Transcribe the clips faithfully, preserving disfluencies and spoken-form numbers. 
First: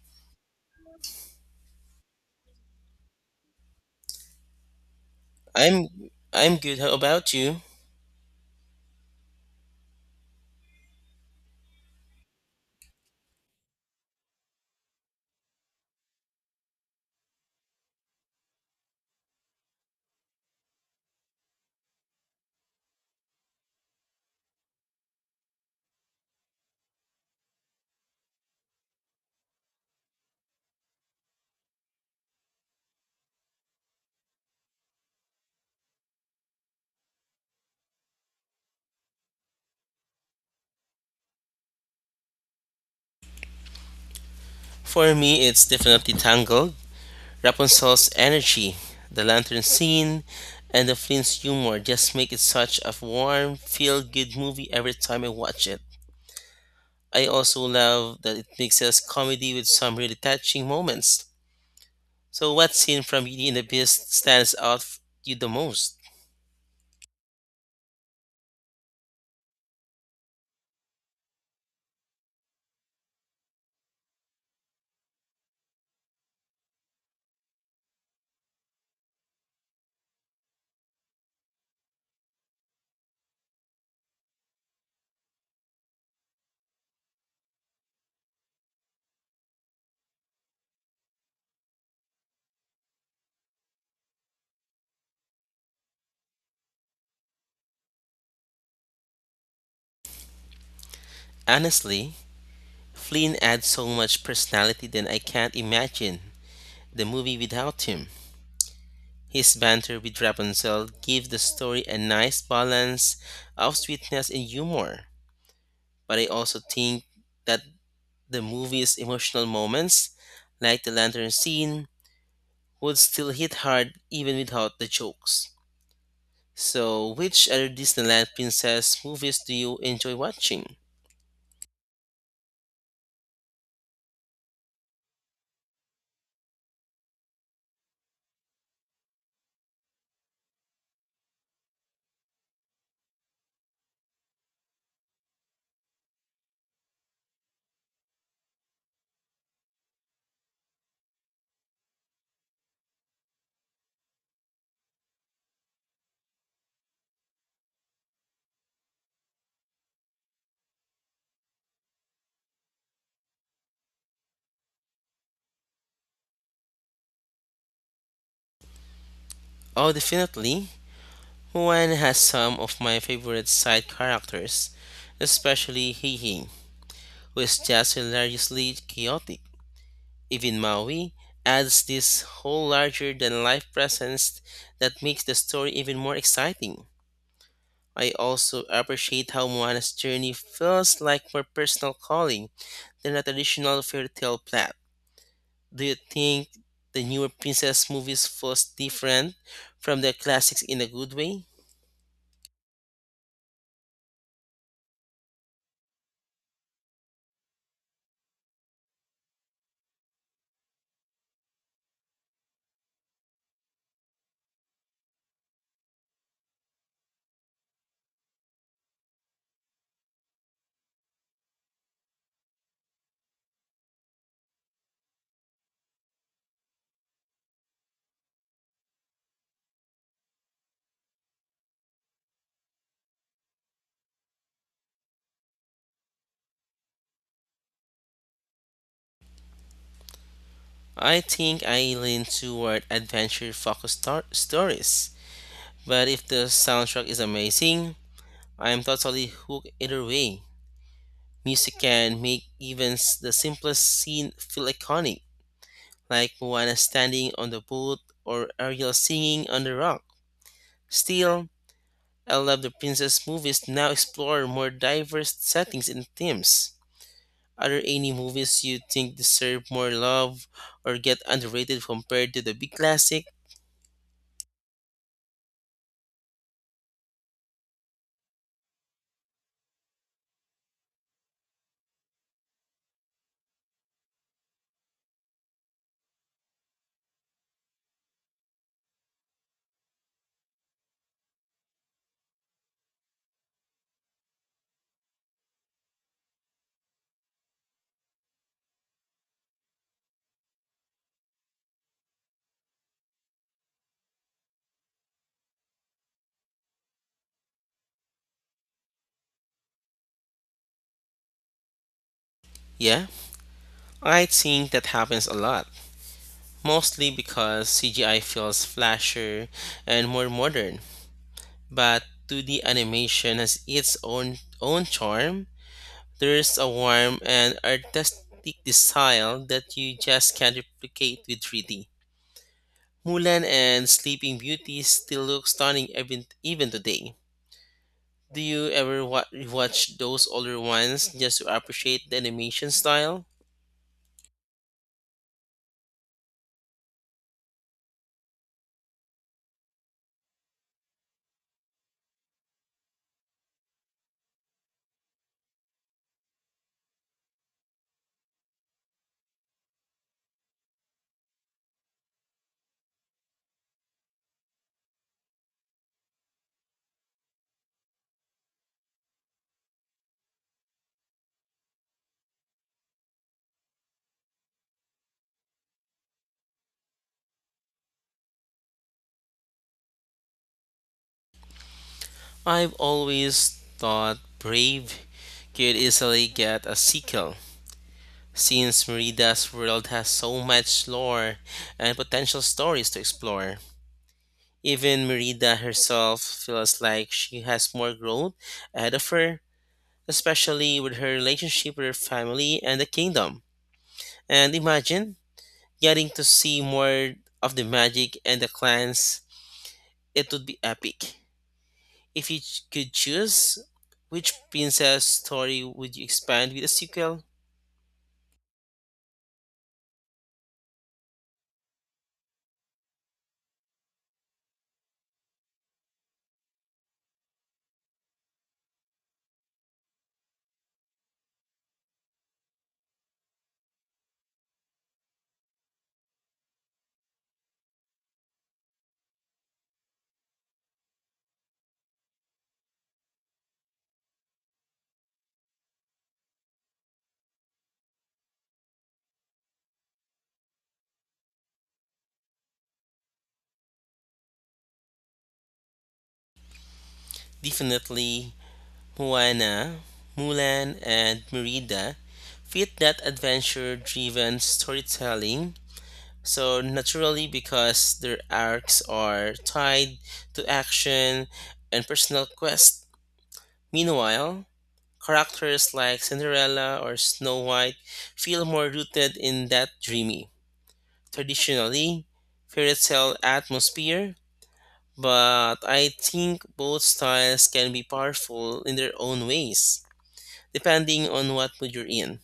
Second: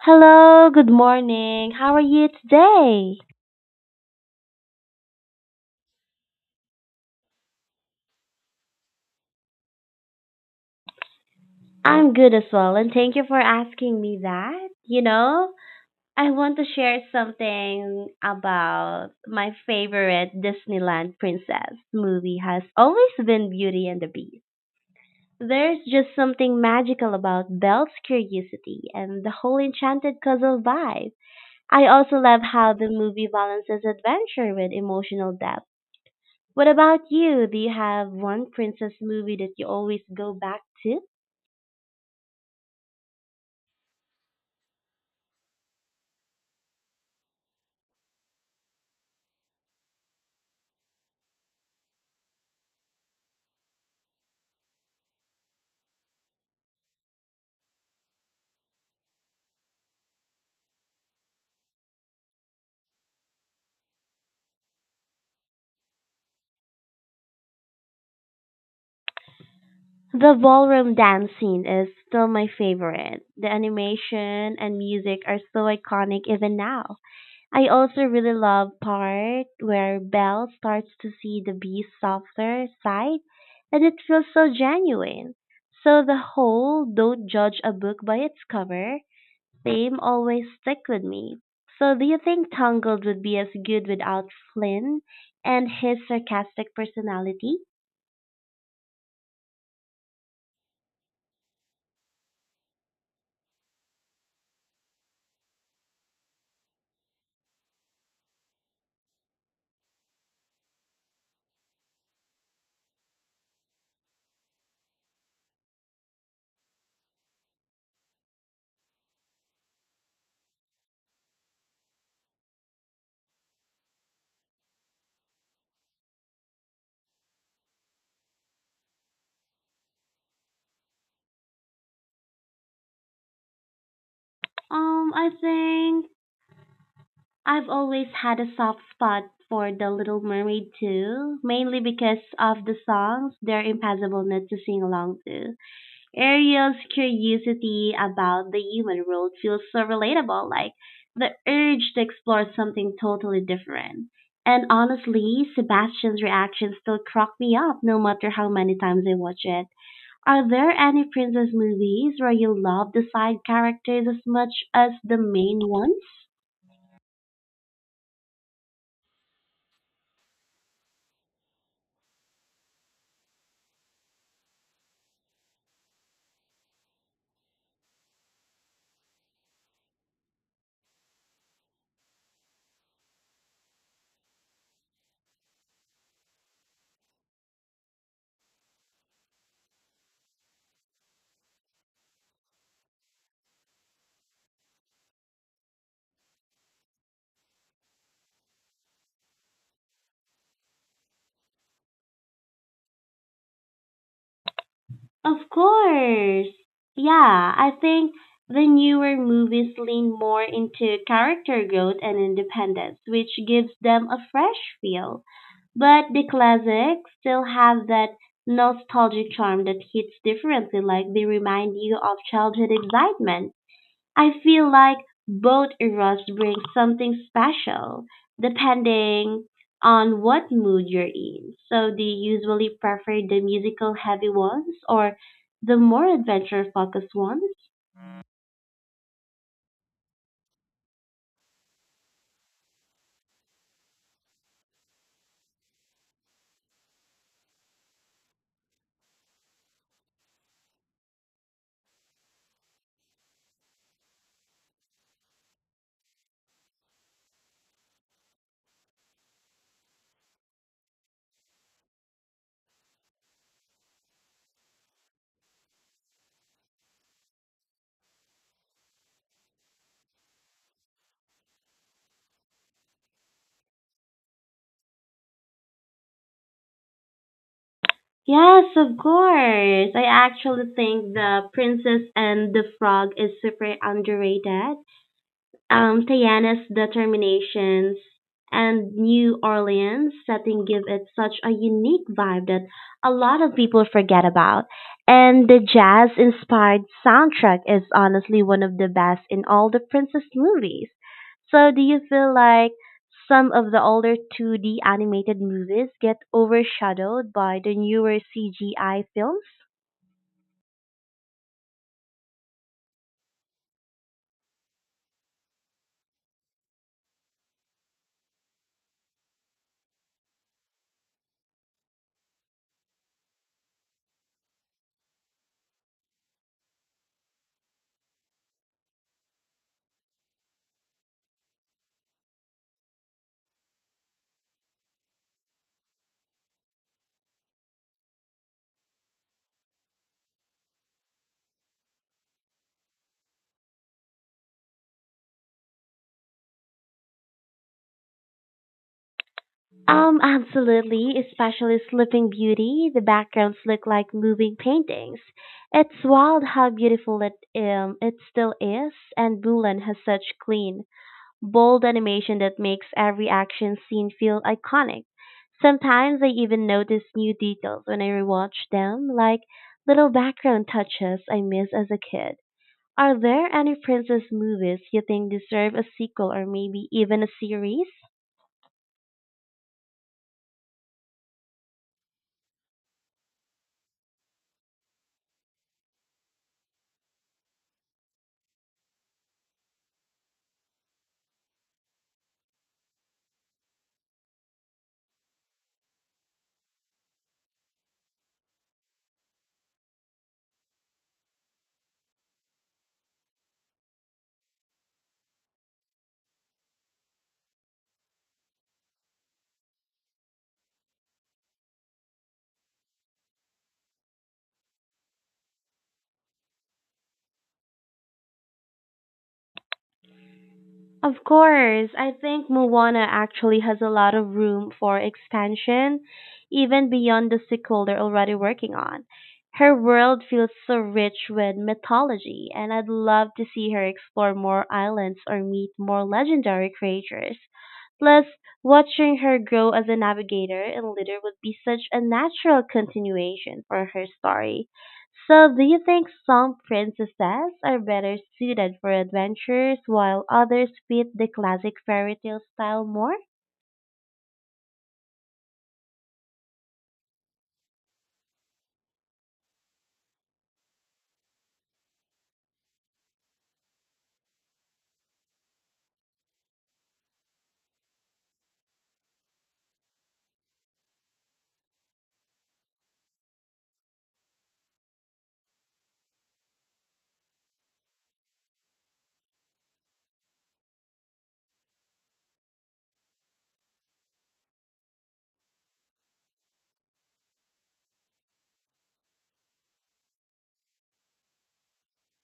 Hello, good morning. How are you today? I'm I'm good. How about you? I'm good as well, and thank you for asking me that. You know, I want to share something about my favorite Disneyland princess movie has always been Beauty and the Beast. There's just something magical about Belle's curiosity and the whole enchanted castle vibe. I also love how the movie balances adventure with emotional depth. What about you? Do you have one princess movie that you always go back to? For me, it's definitely Tangled. Rapunzel's energy, the lantern scene, and the Flint's humor just make it such a warm, feel-good movie every time I watch it. I also love that it mixes comedy with some really touching moments. So, what scene from Beauty and the Beast stands out f- you the most? The ballroom dance scene is still my favorite. The animation and music are so iconic even now. I also really love part where Belle starts to see the beast's softer side, and it feels so genuine. So the whole don't judge a book by its cover theme always stick with me. So do you think Tangled would be as good without Flynn and his sarcastic personality? Honestly, Flynn adds so much personality that I can't imagine the movie without him. His banter with Rapunzel gives the story a nice balance of sweetness and humor. But I also think that the movie's emotional moments, like the lantern scene, would still hit hard even without the jokes. So, which other Disneyland princess movies do you enjoy watching? Um, I think I've always had a soft spot for The Little Mermaid too, mainly because of the songs they're impossible not to sing along to. Ariel's curiosity about the human world feels so relatable, like the urge to explore something totally different. And honestly, Sebastian's reactions still crack me up no matter how many times I watch it. Are there any princess movies where you love the side characters as much as the main ones? Oh, definitely. Moana has some of my favorite side characters, especially Hee Hee, who is just hilariously chaotic. Even Maui adds this whole larger than life presence that makes the story even more exciting. I also appreciate how Moana's journey feels like more personal calling than a traditional fairy tale plot. Do you think the newer princess movies feels different from the classics in a good way? Of course. Yeah, I think the newer movies lean more into character growth and independence, which gives them a fresh feel. But the classics still have that nostalgic charm that hits differently, like they remind you of childhood excitement. I feel like both eras bring something special, depending on what mood you're in. So, do you usually prefer the musical heavy ones or the more adventure focused ones? I think I lean toward adventure focused star- stories, but if the soundtrack is amazing, I'm totally hooked either way. Music can make even s- the simplest scene feel iconic, like Moana standing on the boat or Ariel singing on the rock. Still, I love the princess movies now explore more diverse settings and themes. Are there any movies you think deserve more love or get underrated compared to the big classic? Yes, of course. I actually think The Princess and the Frog is super underrated. um, Tiana's determinations and New Orleans setting give it such a unique vibe that a lot of people forget about. And the jazz inspired soundtrack is honestly one of the best in all the princess movies. So, do you feel like some of the older two D animated movies get overshadowed by the newer C G I films? Yeah, I think that happens a lot, mostly because C G I feels flasher and more modern. But two D animation has its own own charm. There's a warmth and artistic style that you just can't replicate with three D. Mulan and Sleeping Beauty still look stunning even even today. Do you ever wa- watch those older ones just to appreciate the animation style? Um, absolutely, especially Sleeping Beauty. The backgrounds look like moving paintings. It's wild how beautiful it um it still is, and Mulan has such clean, bold animation that makes every action scene feel iconic. Sometimes I even notice new details when I rewatch them, like little background touches I missed as a kid. Are there any princess movies you think deserve a sequel or maybe even a series? I've always thought Brave could easily get a sequel since Merida's world has so much lore and potential stories to explore. Even Merida herself feels like she has more growth ahead of her, especially with her relationship with her family and the kingdom. And imagine getting to see more of the magic and the clans, it would be epic. If you ch- could choose, which princess story would you expand with a sequel? Of course, I think Moana actually has a lot of room for expansion, even beyond the sequel they're already working on. Her world feels so rich with mythology, and I'd love to see her explore more islands or meet more legendary creatures. Plus, watching her grow as a navigator and leader would be such a natural continuation for her story. So, do you think some princesses are better suited for adventures while others fit the classic fairy tale style more? Definitely Moana, Mulan, and Merida fit that adventure driven storytelling so naturally because their arcs are tied to action and personal quest. Meanwhile, characters like Cinderella or Snow White feel more rooted in that dreamy, traditionally fairy tale atmosphere, but I think both styles can be powerful in their own ways, depending on what mood you're in.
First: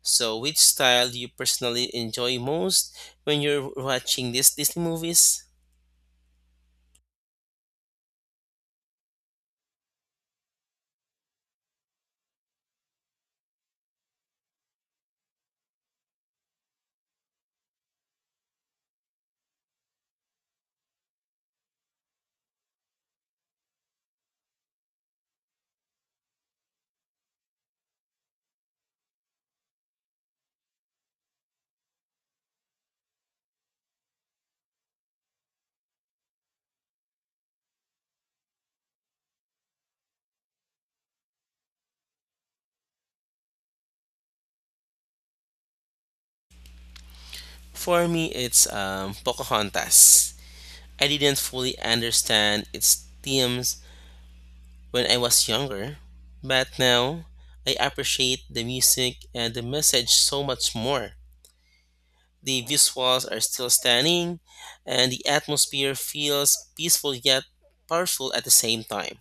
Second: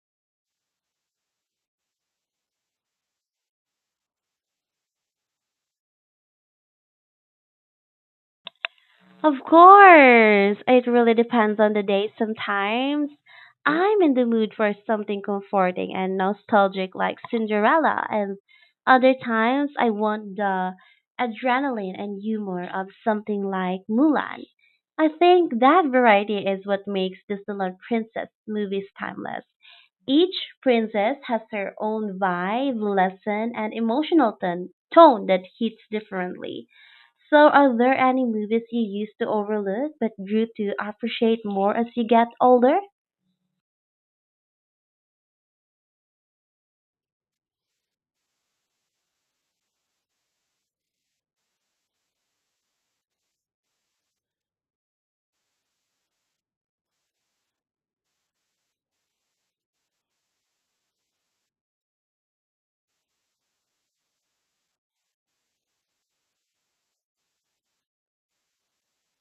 So, which style do you personally enjoy most when you're watching these Disney movies? Of course! It really depends on the day. Sometimes I'm in the mood for something comforting and nostalgic like Cinderella, and other times I want the adrenaline and humor of something like Mulan. I think that variety is what makes Disneyland Princess movies timeless. Each princess has her own vibe, lesson, and emotional ton- tone that hits differently. So, are there any movies you used to overlook but grew to appreciate more as you get older? For me, it's um, Pocahontas. I didn't fully understand its themes when I was younger, but now I appreciate the music and the message so much more. The visuals are still stunning, and the atmosphere feels peaceful yet powerful at the same time.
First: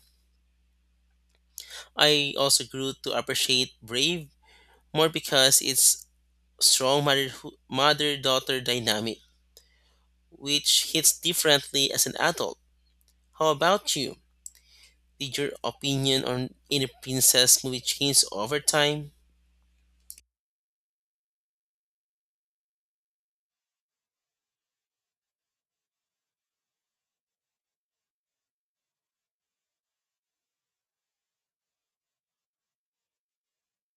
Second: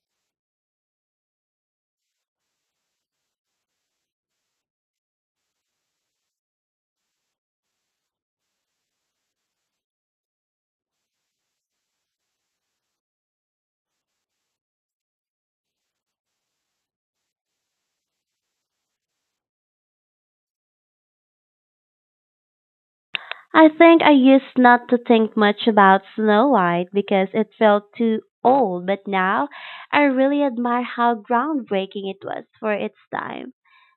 I also grew to appreciate Brave more because it's strong mother mother daughter dynamic, which hits differently as an adult. How about you? Did your opinion on any princess movie change over time? I think I used not to think much about Snow White because it felt too old, but now I really admire how groundbreaking it was for its time.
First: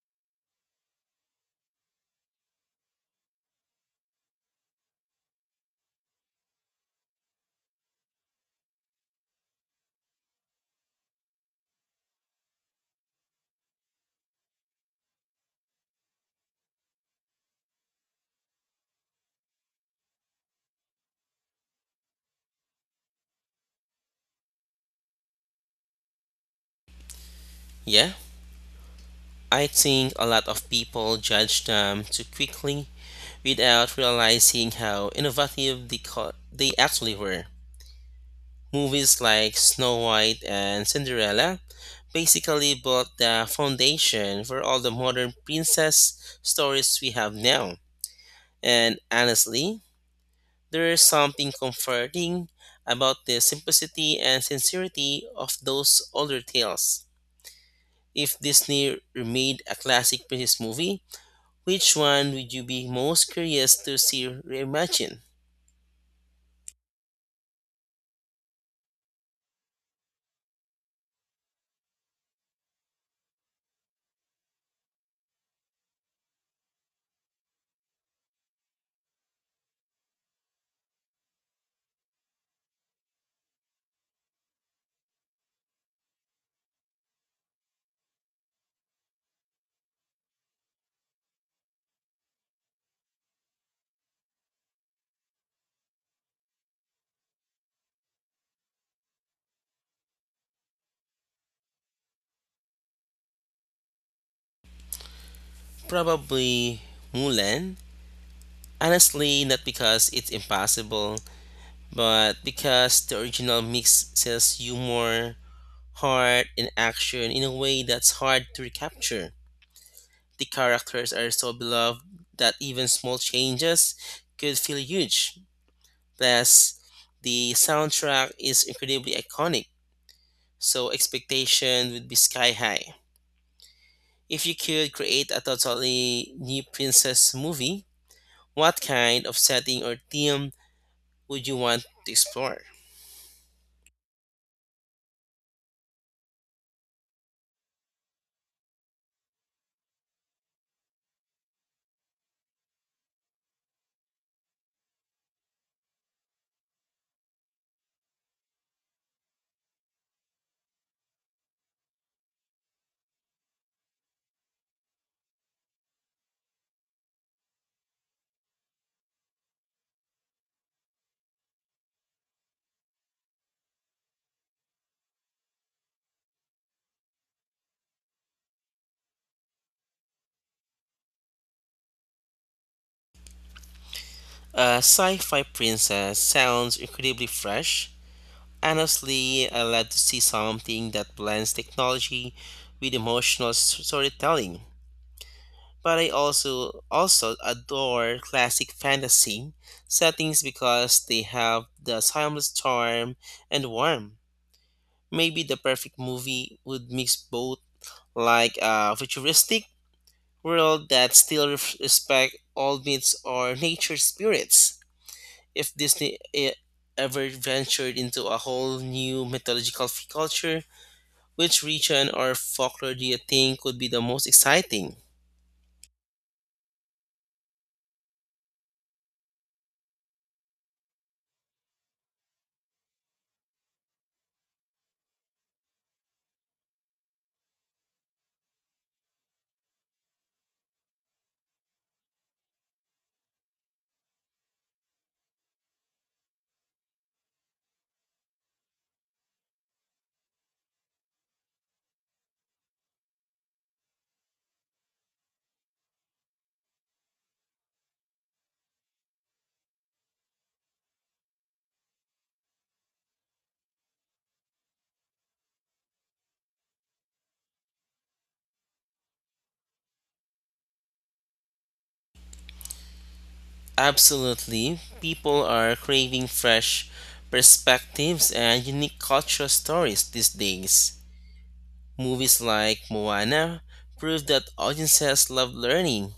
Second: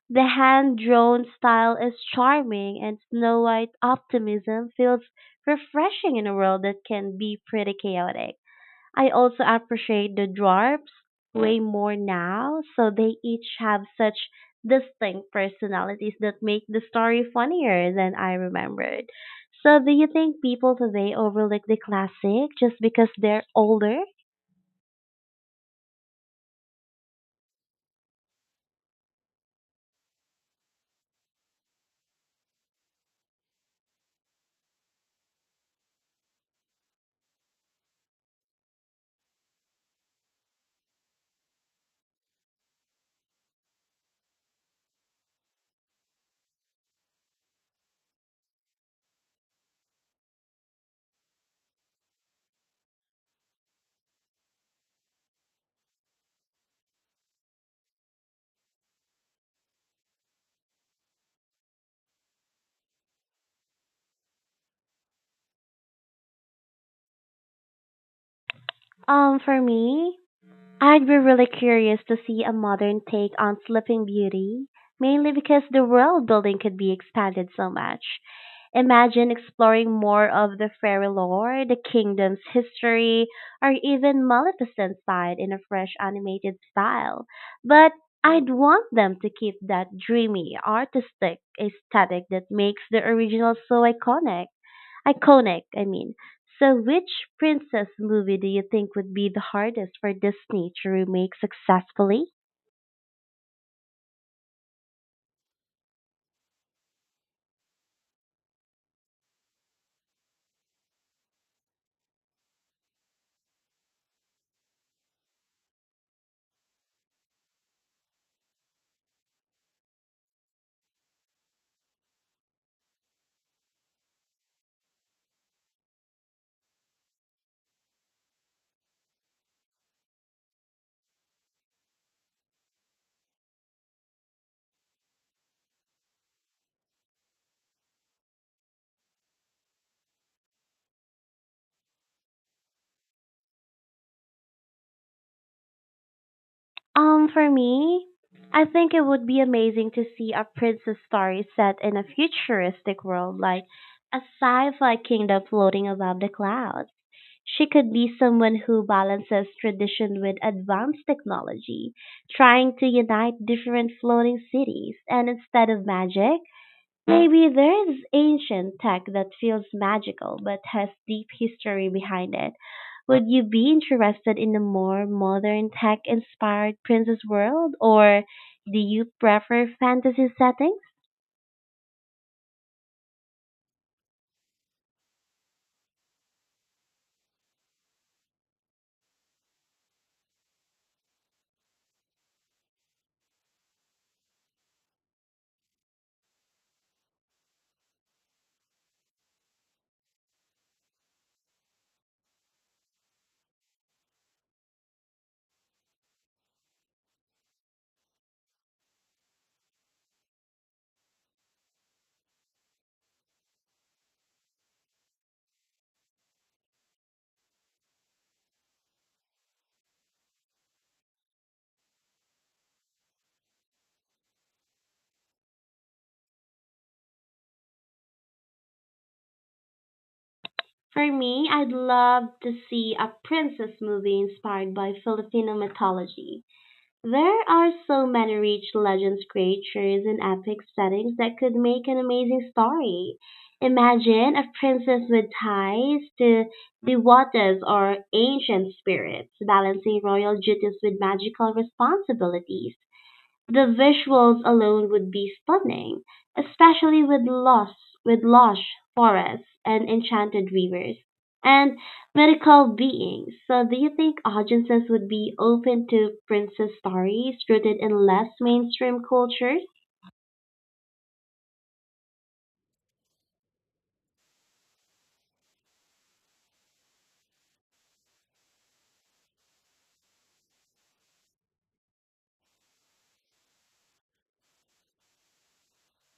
The hand-drawn style is charming, and Snow White's optimism feels refreshing in a world that can be pretty chaotic. I also appreciate the dwarfs way more now, so they each have such distinct personalities that make the story funnier than I remembered. So, do you think people today overlook the classic just because they're older? Yeah, I think a lot of people judge them too quickly without realizing how innovative they, co- they actually were. Movies like Snow White and Cinderella basically built the foundation for all the modern princess stories we have now. And honestly, there is something comforting about the simplicity and sincerity of those older tales. If Disney remade a classic princess movie, which one would you be most curious to see reimagined? Um, for me, I'd be really curious to see a modern take on Sleeping Beauty, mainly because the world building could be expanded so much. Imagine exploring more of the fairy lore, the kingdom's history, or even Maleficent's side in a fresh animated style. But I'd want them to keep that dreamy, artistic aesthetic that makes the original so iconic. Iconic, I mean. So, which princess movie do you think would be the hardest for Disney to remake successfully? Probably Mulan. Honestly, not because it's impossible, but because the original mix sells humor, heart, and action in a way that's hard to recapture. The characters are so beloved that even small changes could feel huge. Plus, the soundtrack is incredibly iconic, so expectation would be sky high. If you could create a totally new princess movie, what kind of setting or theme would you want to explore? Um, for me, I think it would be amazing to see a princess story set in a futuristic world, like a sci-fi kingdom floating above the clouds. She could be someone who balances tradition with advanced technology, trying to unite different floating cities, and instead of magic, maybe there is ancient tech that feels magical but has deep history behind it. Would you be interested in a more modern tech inspired princess world or do you prefer fantasy settings? A sci fi princess sounds incredibly fresh. Honestly, I love to see something that blends technology with emotional s- storytelling. But I also also adore classic fantasy settings because they have the timeless charm and warmth. Maybe the perfect movie would mix both, like a futuristic world that still ref- respect all myths or nature spirits. If Disney e- ever ventured into a whole new mythological f- culture, which region or folklore do you think would be the most exciting? For me, I'd love to see a princess movie inspired by Filipino mythology. There are so many rich legends, creatures, and epic settings that could make an amazing story. Imagine a princess with ties to the waters or ancient spirits, balancing royal duties with magical responsibilities. The visuals alone would be stunning, especially with lush, with lush forests and enchanted rivers and mythical beings. So, do you think audiences would be open to princess stories rooted in less mainstream cultures? Absolutely. People are craving fresh perspectives and unique cultural stories these days. Movies like Moana prove that audiences love learning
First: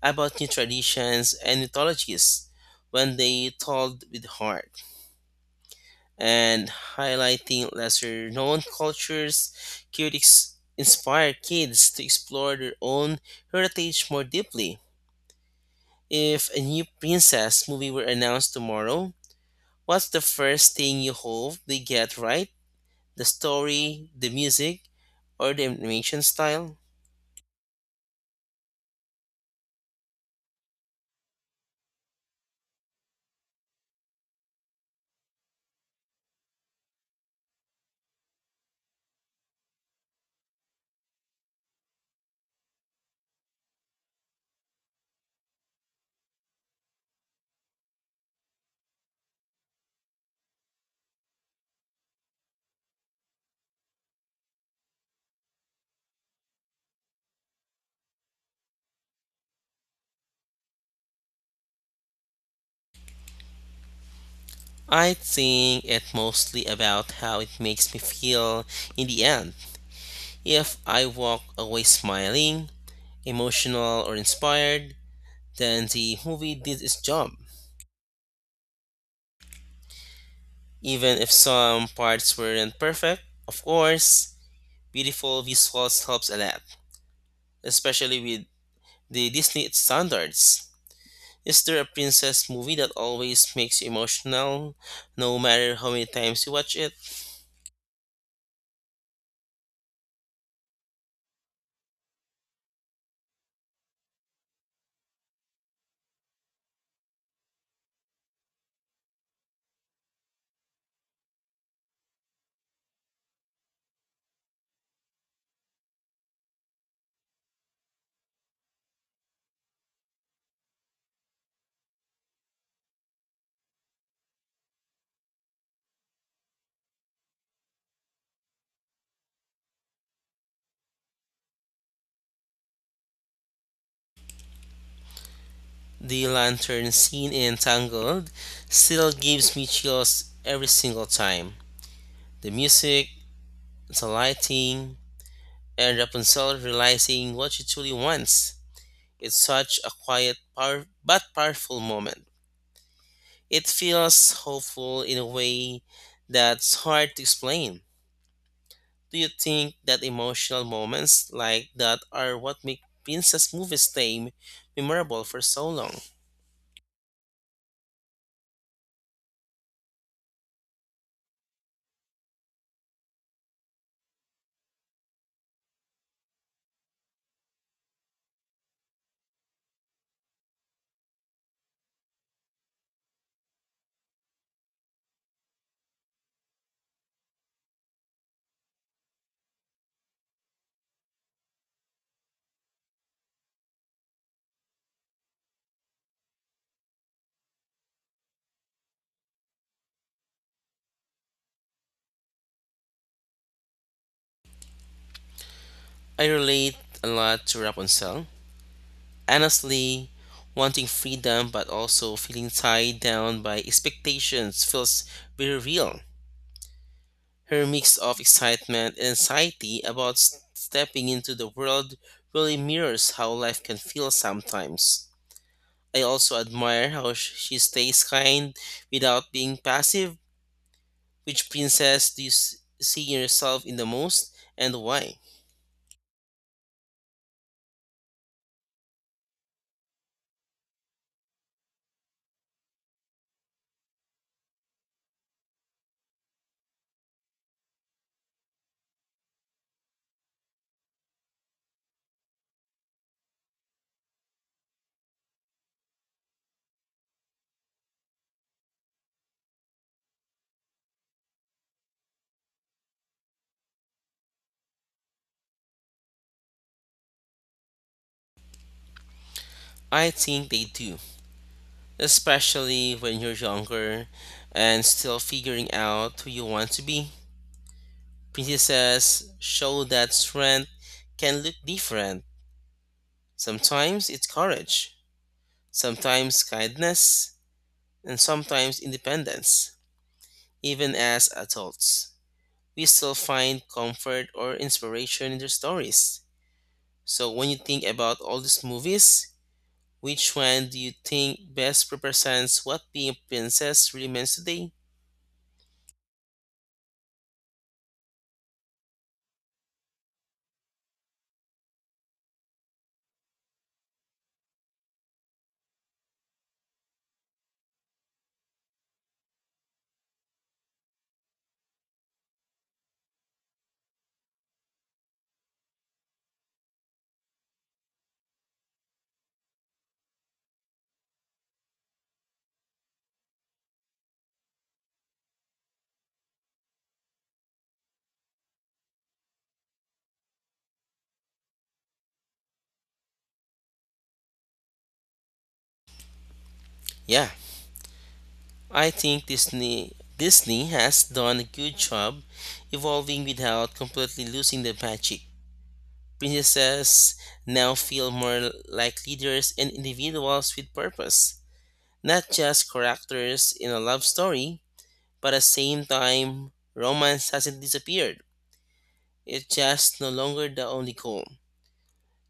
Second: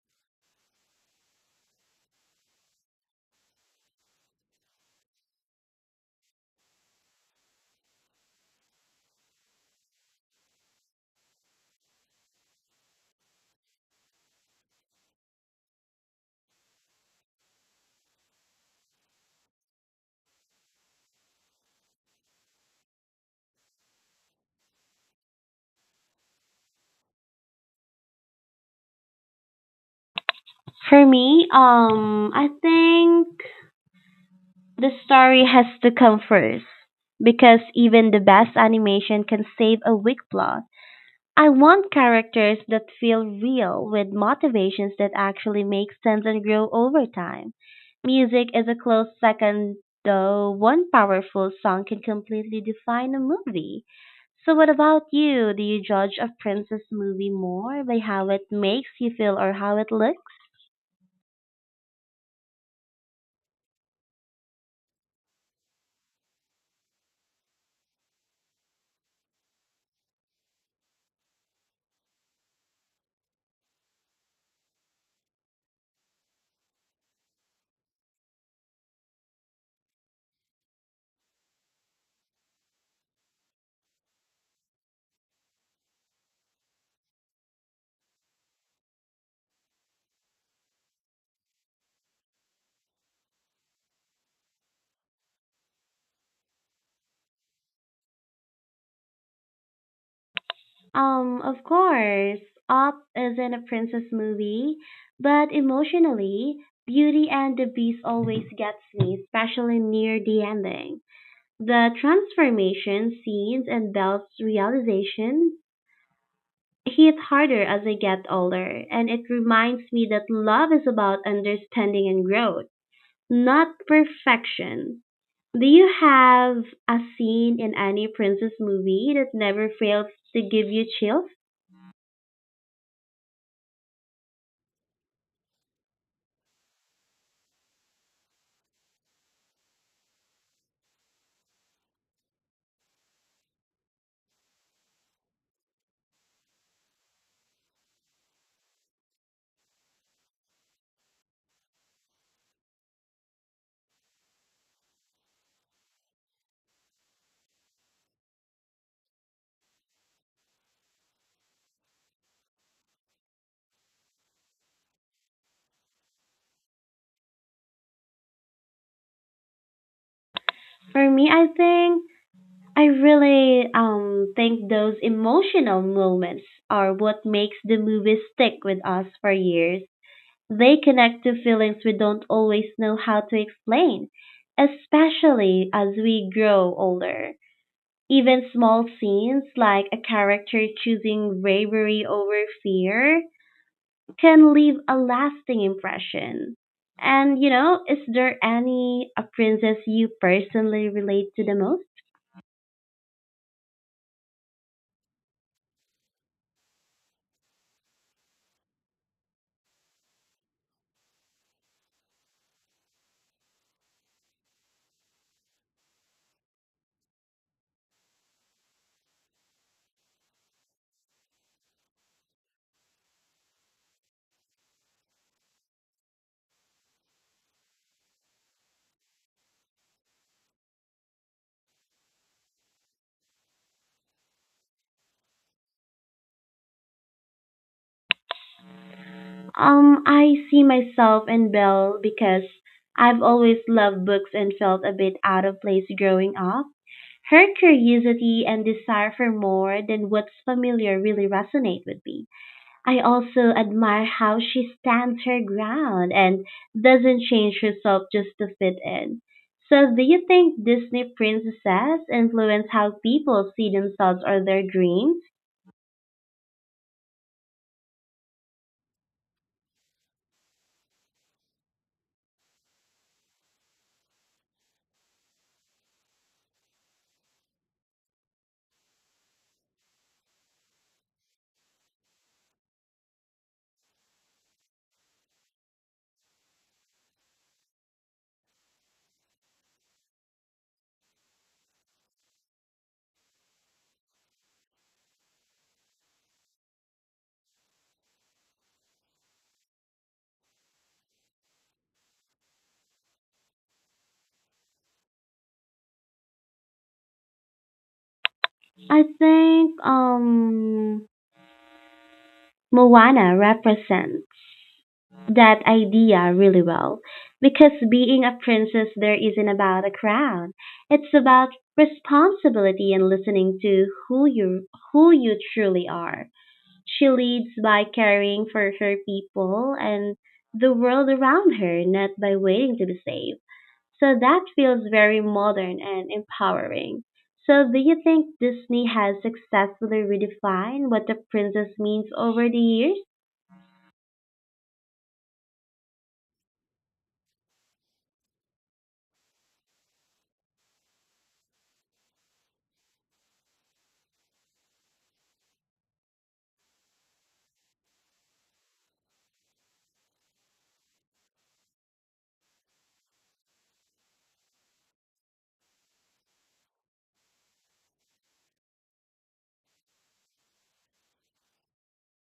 about new traditions and mythologies when they told with heart, and highlighting lesser known cultures could ex- inspire kids to explore their own heritage more deeply. If a new princess movie were announced tomorrow, what's the first thing you hope they get right? The story, the music, or the animation style? For me, um, I think the story has to come first because even the best animation can save a weak plot. I want characters that feel real with motivations that actually make sense and grow over time. Music is a close second, though one powerful song can completely define a movie. So what about you? Do you judge a princess movie more by how it makes you feel or how it looks? I think it's mostly about how it makes me feel in the end. If I walk away smiling, emotional, or inspired, then the movie did its job. Even if some parts weren't perfect, of course, beautiful visuals helps a lot, especially with the Disney standards. Is there a princess movie that always makes you emotional, no matter how many times you watch it? Um, of course, Up isn't a princess movie, but emotionally, Beauty and the Beast always gets me, especially near the ending. The transformation scenes and Belle's realization hit harder as I get older, and it reminds me that love is about understanding and growth, not perfection. Do you have a scene in any princess movie that never fails to give you chills? The lantern scene in Tangled still gives me chills every single time. The music, the lighting, and Rapunzel realizing what she truly wants. It's such a quiet power, but powerful moment. It feels hopeful in a way that's hard to explain. Do you think that emotional moments like that are what make princess movies stay memorable for so long? For me, I think I really um think those emotional moments are what makes the movie stick with us for years. They connect to feelings we don't always know how to explain, especially as we grow older. Even small scenes like a character choosing bravery over fear can leave a lasting impression. And you know, is there any a princess you personally relate to the most? I relate a lot to Rapunzel. Honestly, wanting freedom but also feeling tied down by expectations feels very real. Her mix of excitement and anxiety about s- stepping into the world really mirrors how life can feel sometimes. I also admire how sh- she stays kind without being passive. Which princess do you s- see yourself in the most and why? Um, I see myself in Belle because I've always loved books and felt a bit out of place growing up. Her curiosity and desire for more than what's familiar really resonate with me. I also admire how she stands her ground and doesn't change herself just to fit in. So, do you think Disney princesses influence how people see themselves or their dreams? I think they do, especially when you're younger and still figuring out who you want to be. Princesses show that strength can look different. Sometimes it's courage, sometimes kindness, and sometimes independence. Even as adults, we still find comfort or inspiration in their stories. So, when you think about all these movies, which one do you think best represents what being a princess really means today? I think um Moana represents that idea really well because being a princess there isn't about a crown. It's about responsibility and listening to who you who you truly are. She leads by caring for her people and the world around her, not by waiting to be saved. So that feels very modern and empowering. So do you think Disney has successfully redefined what the princess means over the years? Yeah, I think Disney Disney has done a good job evolving without completely losing the magic. Princesses now feel more like leaders and individuals with purpose, not just characters in a love story, but at the same time, romance hasn't disappeared. It's just no longer the only goal.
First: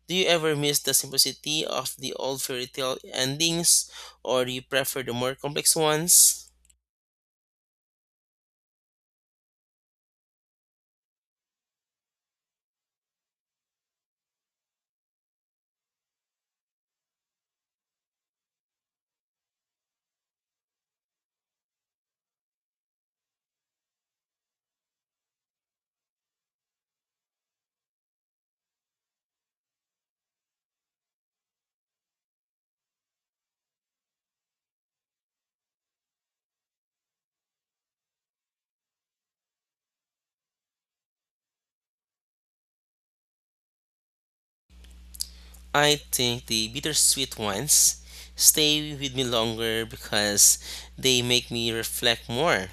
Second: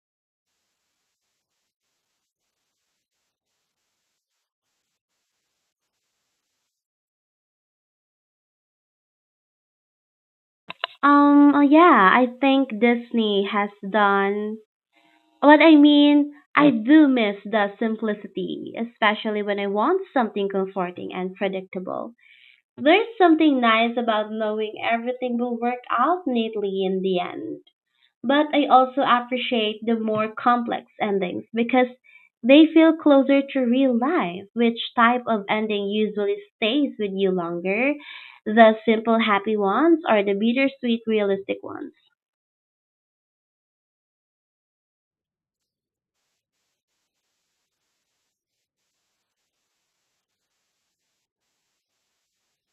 Do you ever miss the simplicity of the old fairy tale endings, or do you prefer the more complex ones? Um, uh, yeah, I think Disney has done. What I mean, I do miss the simplicity, especially when I want something comforting and predictable. There's something nice about knowing everything will work out neatly in the end. But I also appreciate the more complex endings because they feel closer to real life. Which type of ending usually stays with you longer? The simple happy ones or the bittersweet realistic ones? I think the bittersweet ones stay with me longer because they make me reflect more.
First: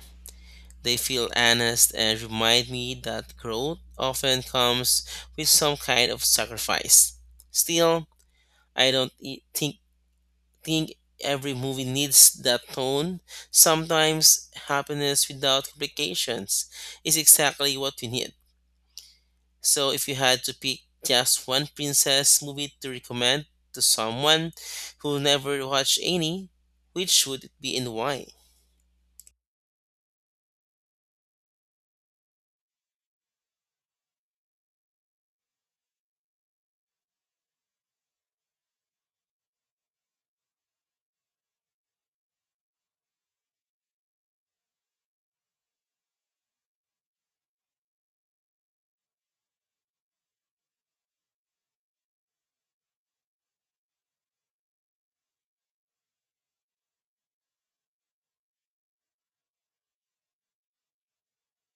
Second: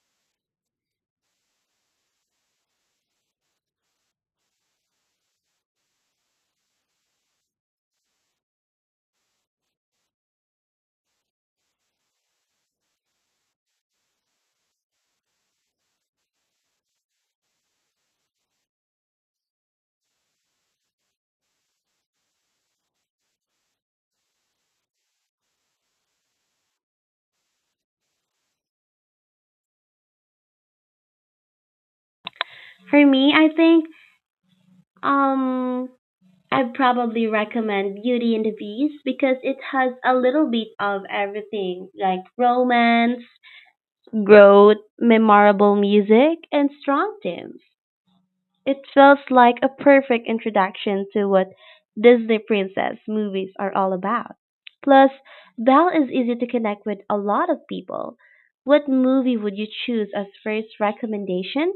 They feel honest and remind me that growth often comes with some kind of sacrifice. Still, I don't e- think think every movie needs that tone. Sometimes happiness without complications is exactly what we need. So if you had to pick just one princess movie to recommend to someone who never watched any, which would it be and why? For me, I think um I'd probably recommend Beauty and the Beast because it has a little bit of everything, like romance, growth, memorable music, and strong themes. It feels like a perfect introduction to what Disney princess movies are all about. Plus, Belle is easy to connect with a lot of people. What movie would you choose as first recommendation?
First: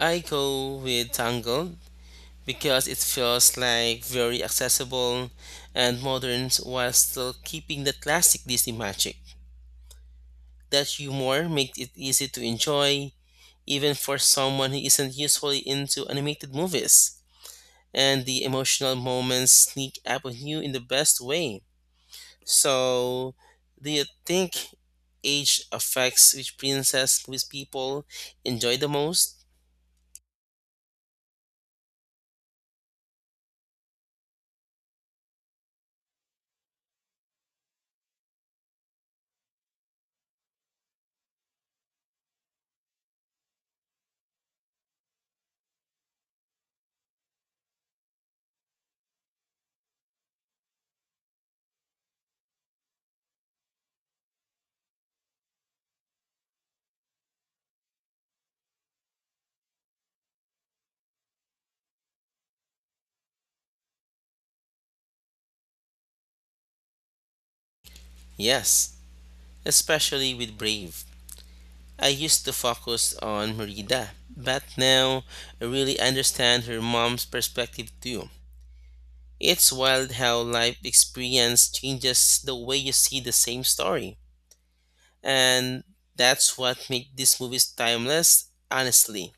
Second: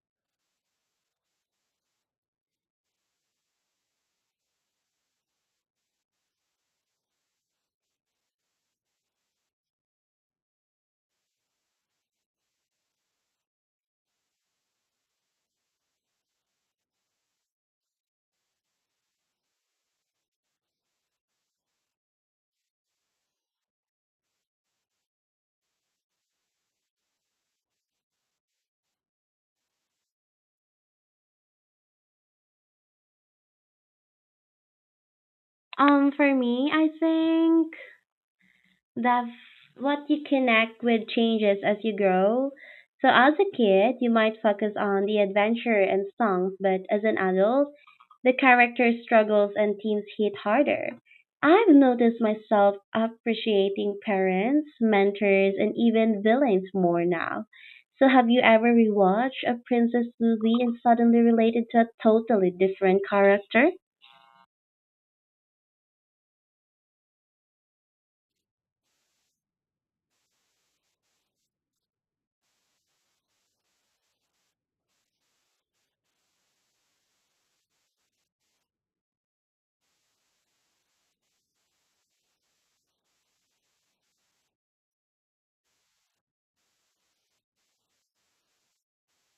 I go with Tangled because it feels like very accessible and modern while still keeping the classic Disney magic. That humor makes it easy to enjoy even for someone who isn't usually into animated movies. And the emotional moments sneak up on you in the best way. So, do you think age affects which princess movies people enjoy the most? Um, for me, I think That what you connect with changes as you grow. So as a kid, you might focus on the adventure and songs, but as an adult, the character struggles and themes hit harder. I've noticed myself appreciating parents, mentors, and even villains more now. So have you ever rewatched a princess movie and suddenly related to a totally different character? Yes, especially with Brave. I used to focus on Merida, but now I really understand her mom's perspective too. It's wild how life experience changes the way you see the same story. And that's what makes these movies timeless, honestly.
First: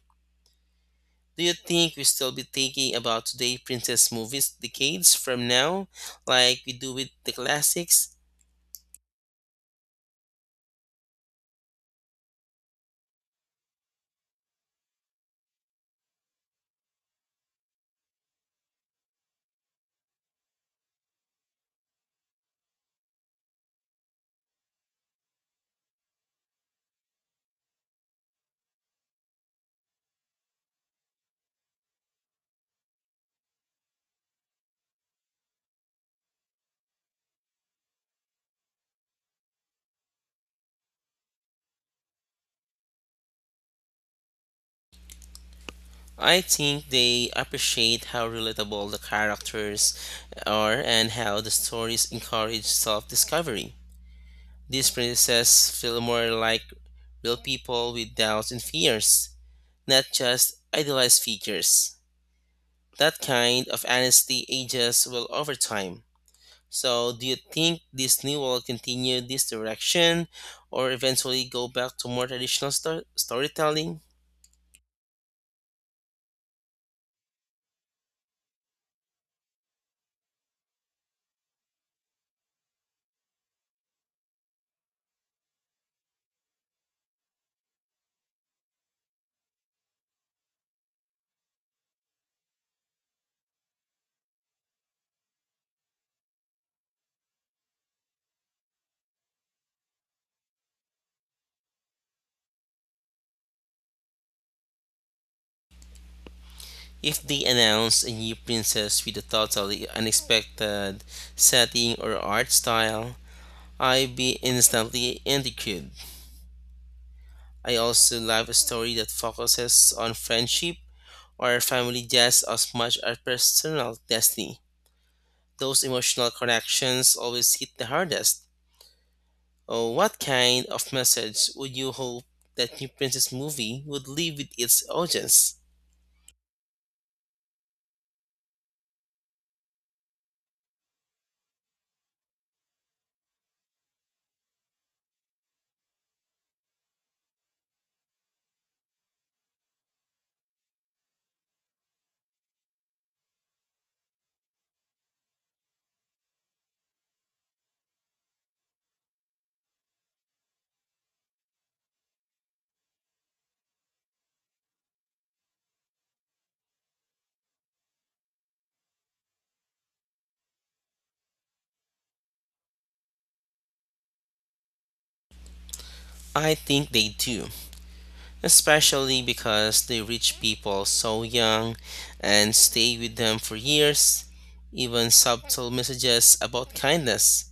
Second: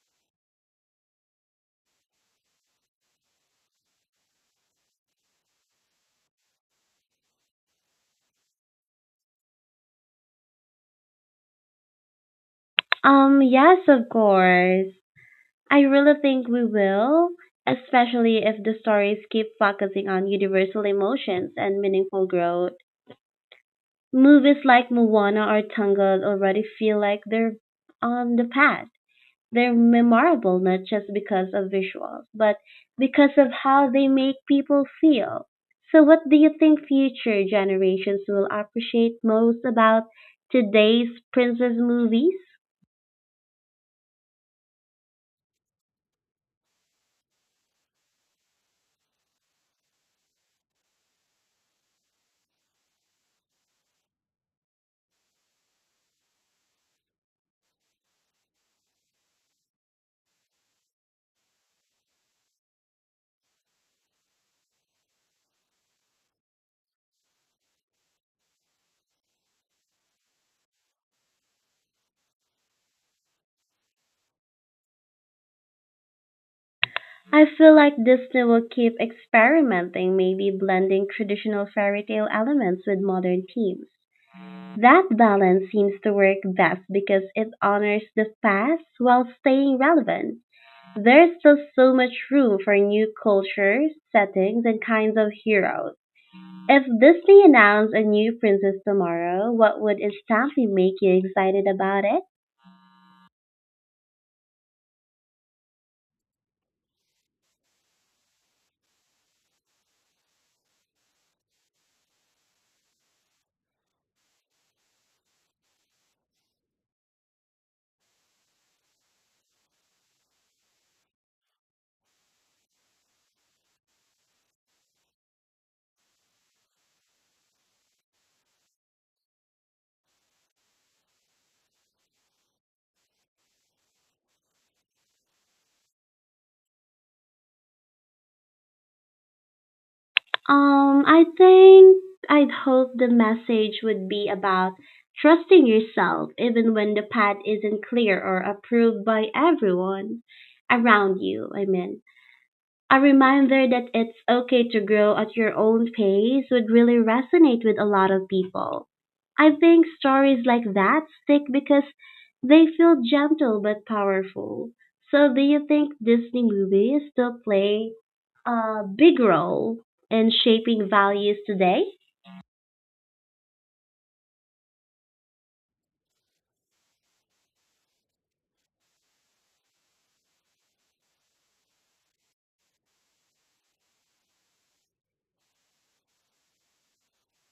Do you think we still be thinking about today princess movies decades from now, like we do with the classics? Um, yes, of course. I really think we will, especially if the stories keep focusing on universal emotions and meaningful growth. Movies like Moana or Tangled already feel like they're on the path. They're memorable not just because of visuals, but because of how they make people feel. So, what do you think future generations will appreciate most about today's princess movies? I think they appreciate how relatable the characters are and how the stories encourage self-discovery. These princesses feel more like real people with doubts and fears, not just idealized figures. That kind of honesty ages well over time. So, do you think Disney will continue this direction or eventually go back to more traditional stor- storytelling? I feel like Disney will keep experimenting, maybe blending traditional fairy tale elements with modern themes. That balance seems to work best because it honors the past while staying relevant. There's still so much room for new cultures, settings, and kinds of heroes. If Disney announced a new princess tomorrow, what would instantly make you excited about it? If they announce a new princess with a totally unexpected setting or art style, I'd be instantly intrigued. I also love a story that focuses on friendship or family just as much as personal destiny. Those emotional connections always hit the hardest. Oh, what kind of message would you hope that New Princess movie would leave with its audience? Um, I think I'd hope the message would be about trusting yourself even when the path isn't clear or approved by everyone around you. I mean, a reminder that it's okay to grow at your own pace would really resonate with a lot of people. I think stories like that stick because they feel gentle but powerful. So, do you think Disney movies still play a big role in shaping values today? I think they do, especially because they reach people so young and stay with them for years. Even subtle messages about kindness,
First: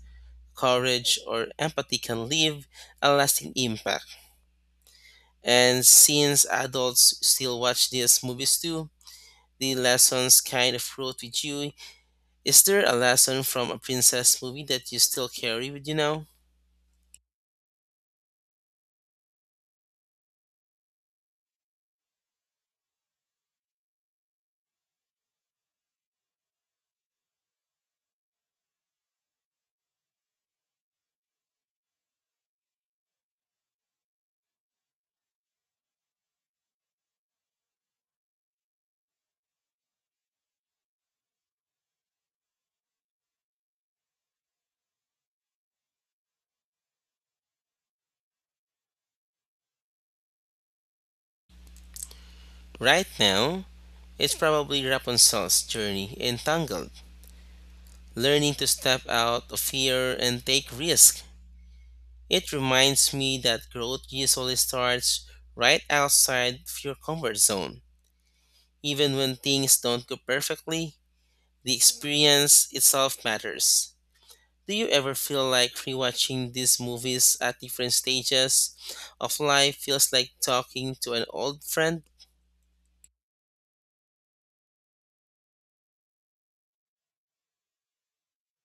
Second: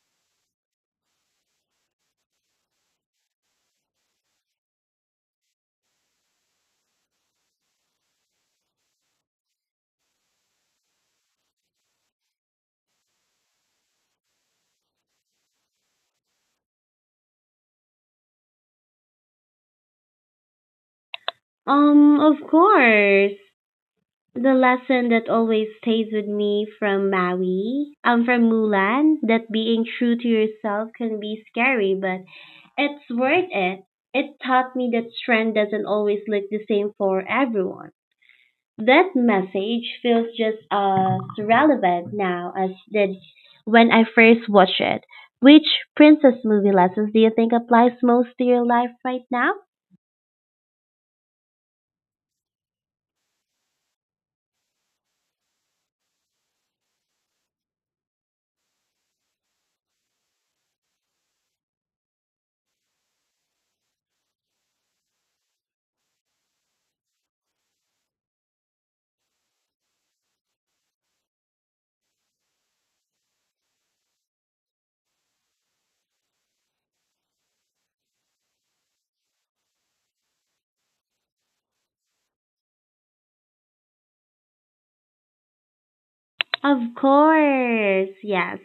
courage, or empathy can leave a lasting impact. And since adults still watch these movies too, the lessons kind of root with you. Is there a lesson from a princess movie that you still carry with you now? Um, of course. The lesson that always stays with me from Maui, um, from Mulan, that being true to yourself can be scary, but it's worth it. It taught me that strength doesn't always look the same for everyone. That message feels just as relevant now as did when I first watched it. Which princess movie lessons do you think applies most to your life right now? Right now, it's probably Rapunzel's journey in Tangled, learning to step out of fear and take risk. It reminds me that growth usually starts right outside of your comfort zone. Even when things don't go perfectly, the experience itself matters. Do you ever feel like rewatching these movies at different stages of life feels like talking to an old friend? Of course, yes.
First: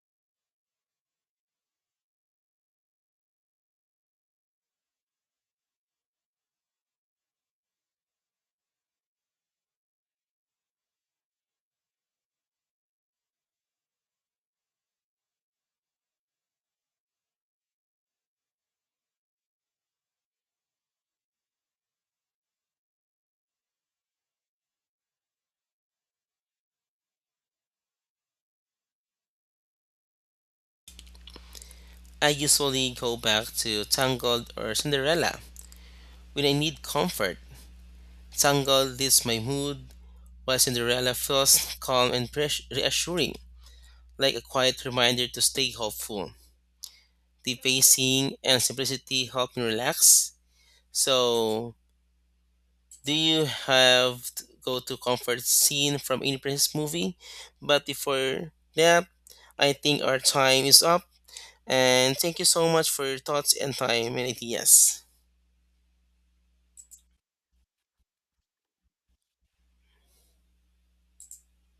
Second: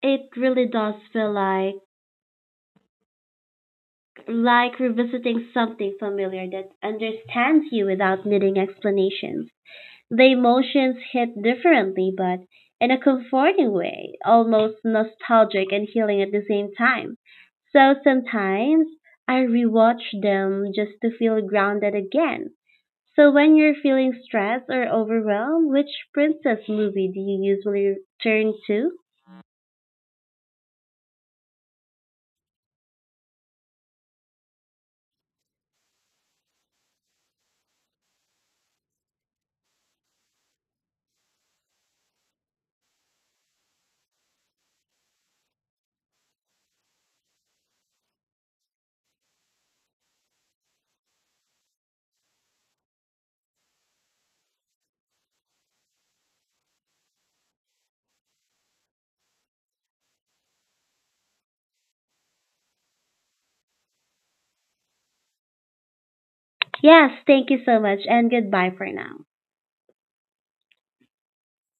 It really does feel like like revisiting something familiar that understands you without needing explanations. The emotions hit differently, but in a comforting way, almost nostalgic and healing at the same time. So sometimes I rewatch them just to feel grounded again. So when you're feeling stressed or overwhelmed, which princess movie do you usually turn to? I usually go back to Tangled or Cinderella when I need comfort. Tangled lifts my mood, while Cinderella feels calm and pres- reassuring, like a quiet reminder to stay hopeful. The pacing and simplicity help me relax. So, do you have to go to comfort scene from any previous movie? But before that, I think our time is up. And thank you so much for your thoughts and time and ideas. Yes, thank you so much and goodbye for now.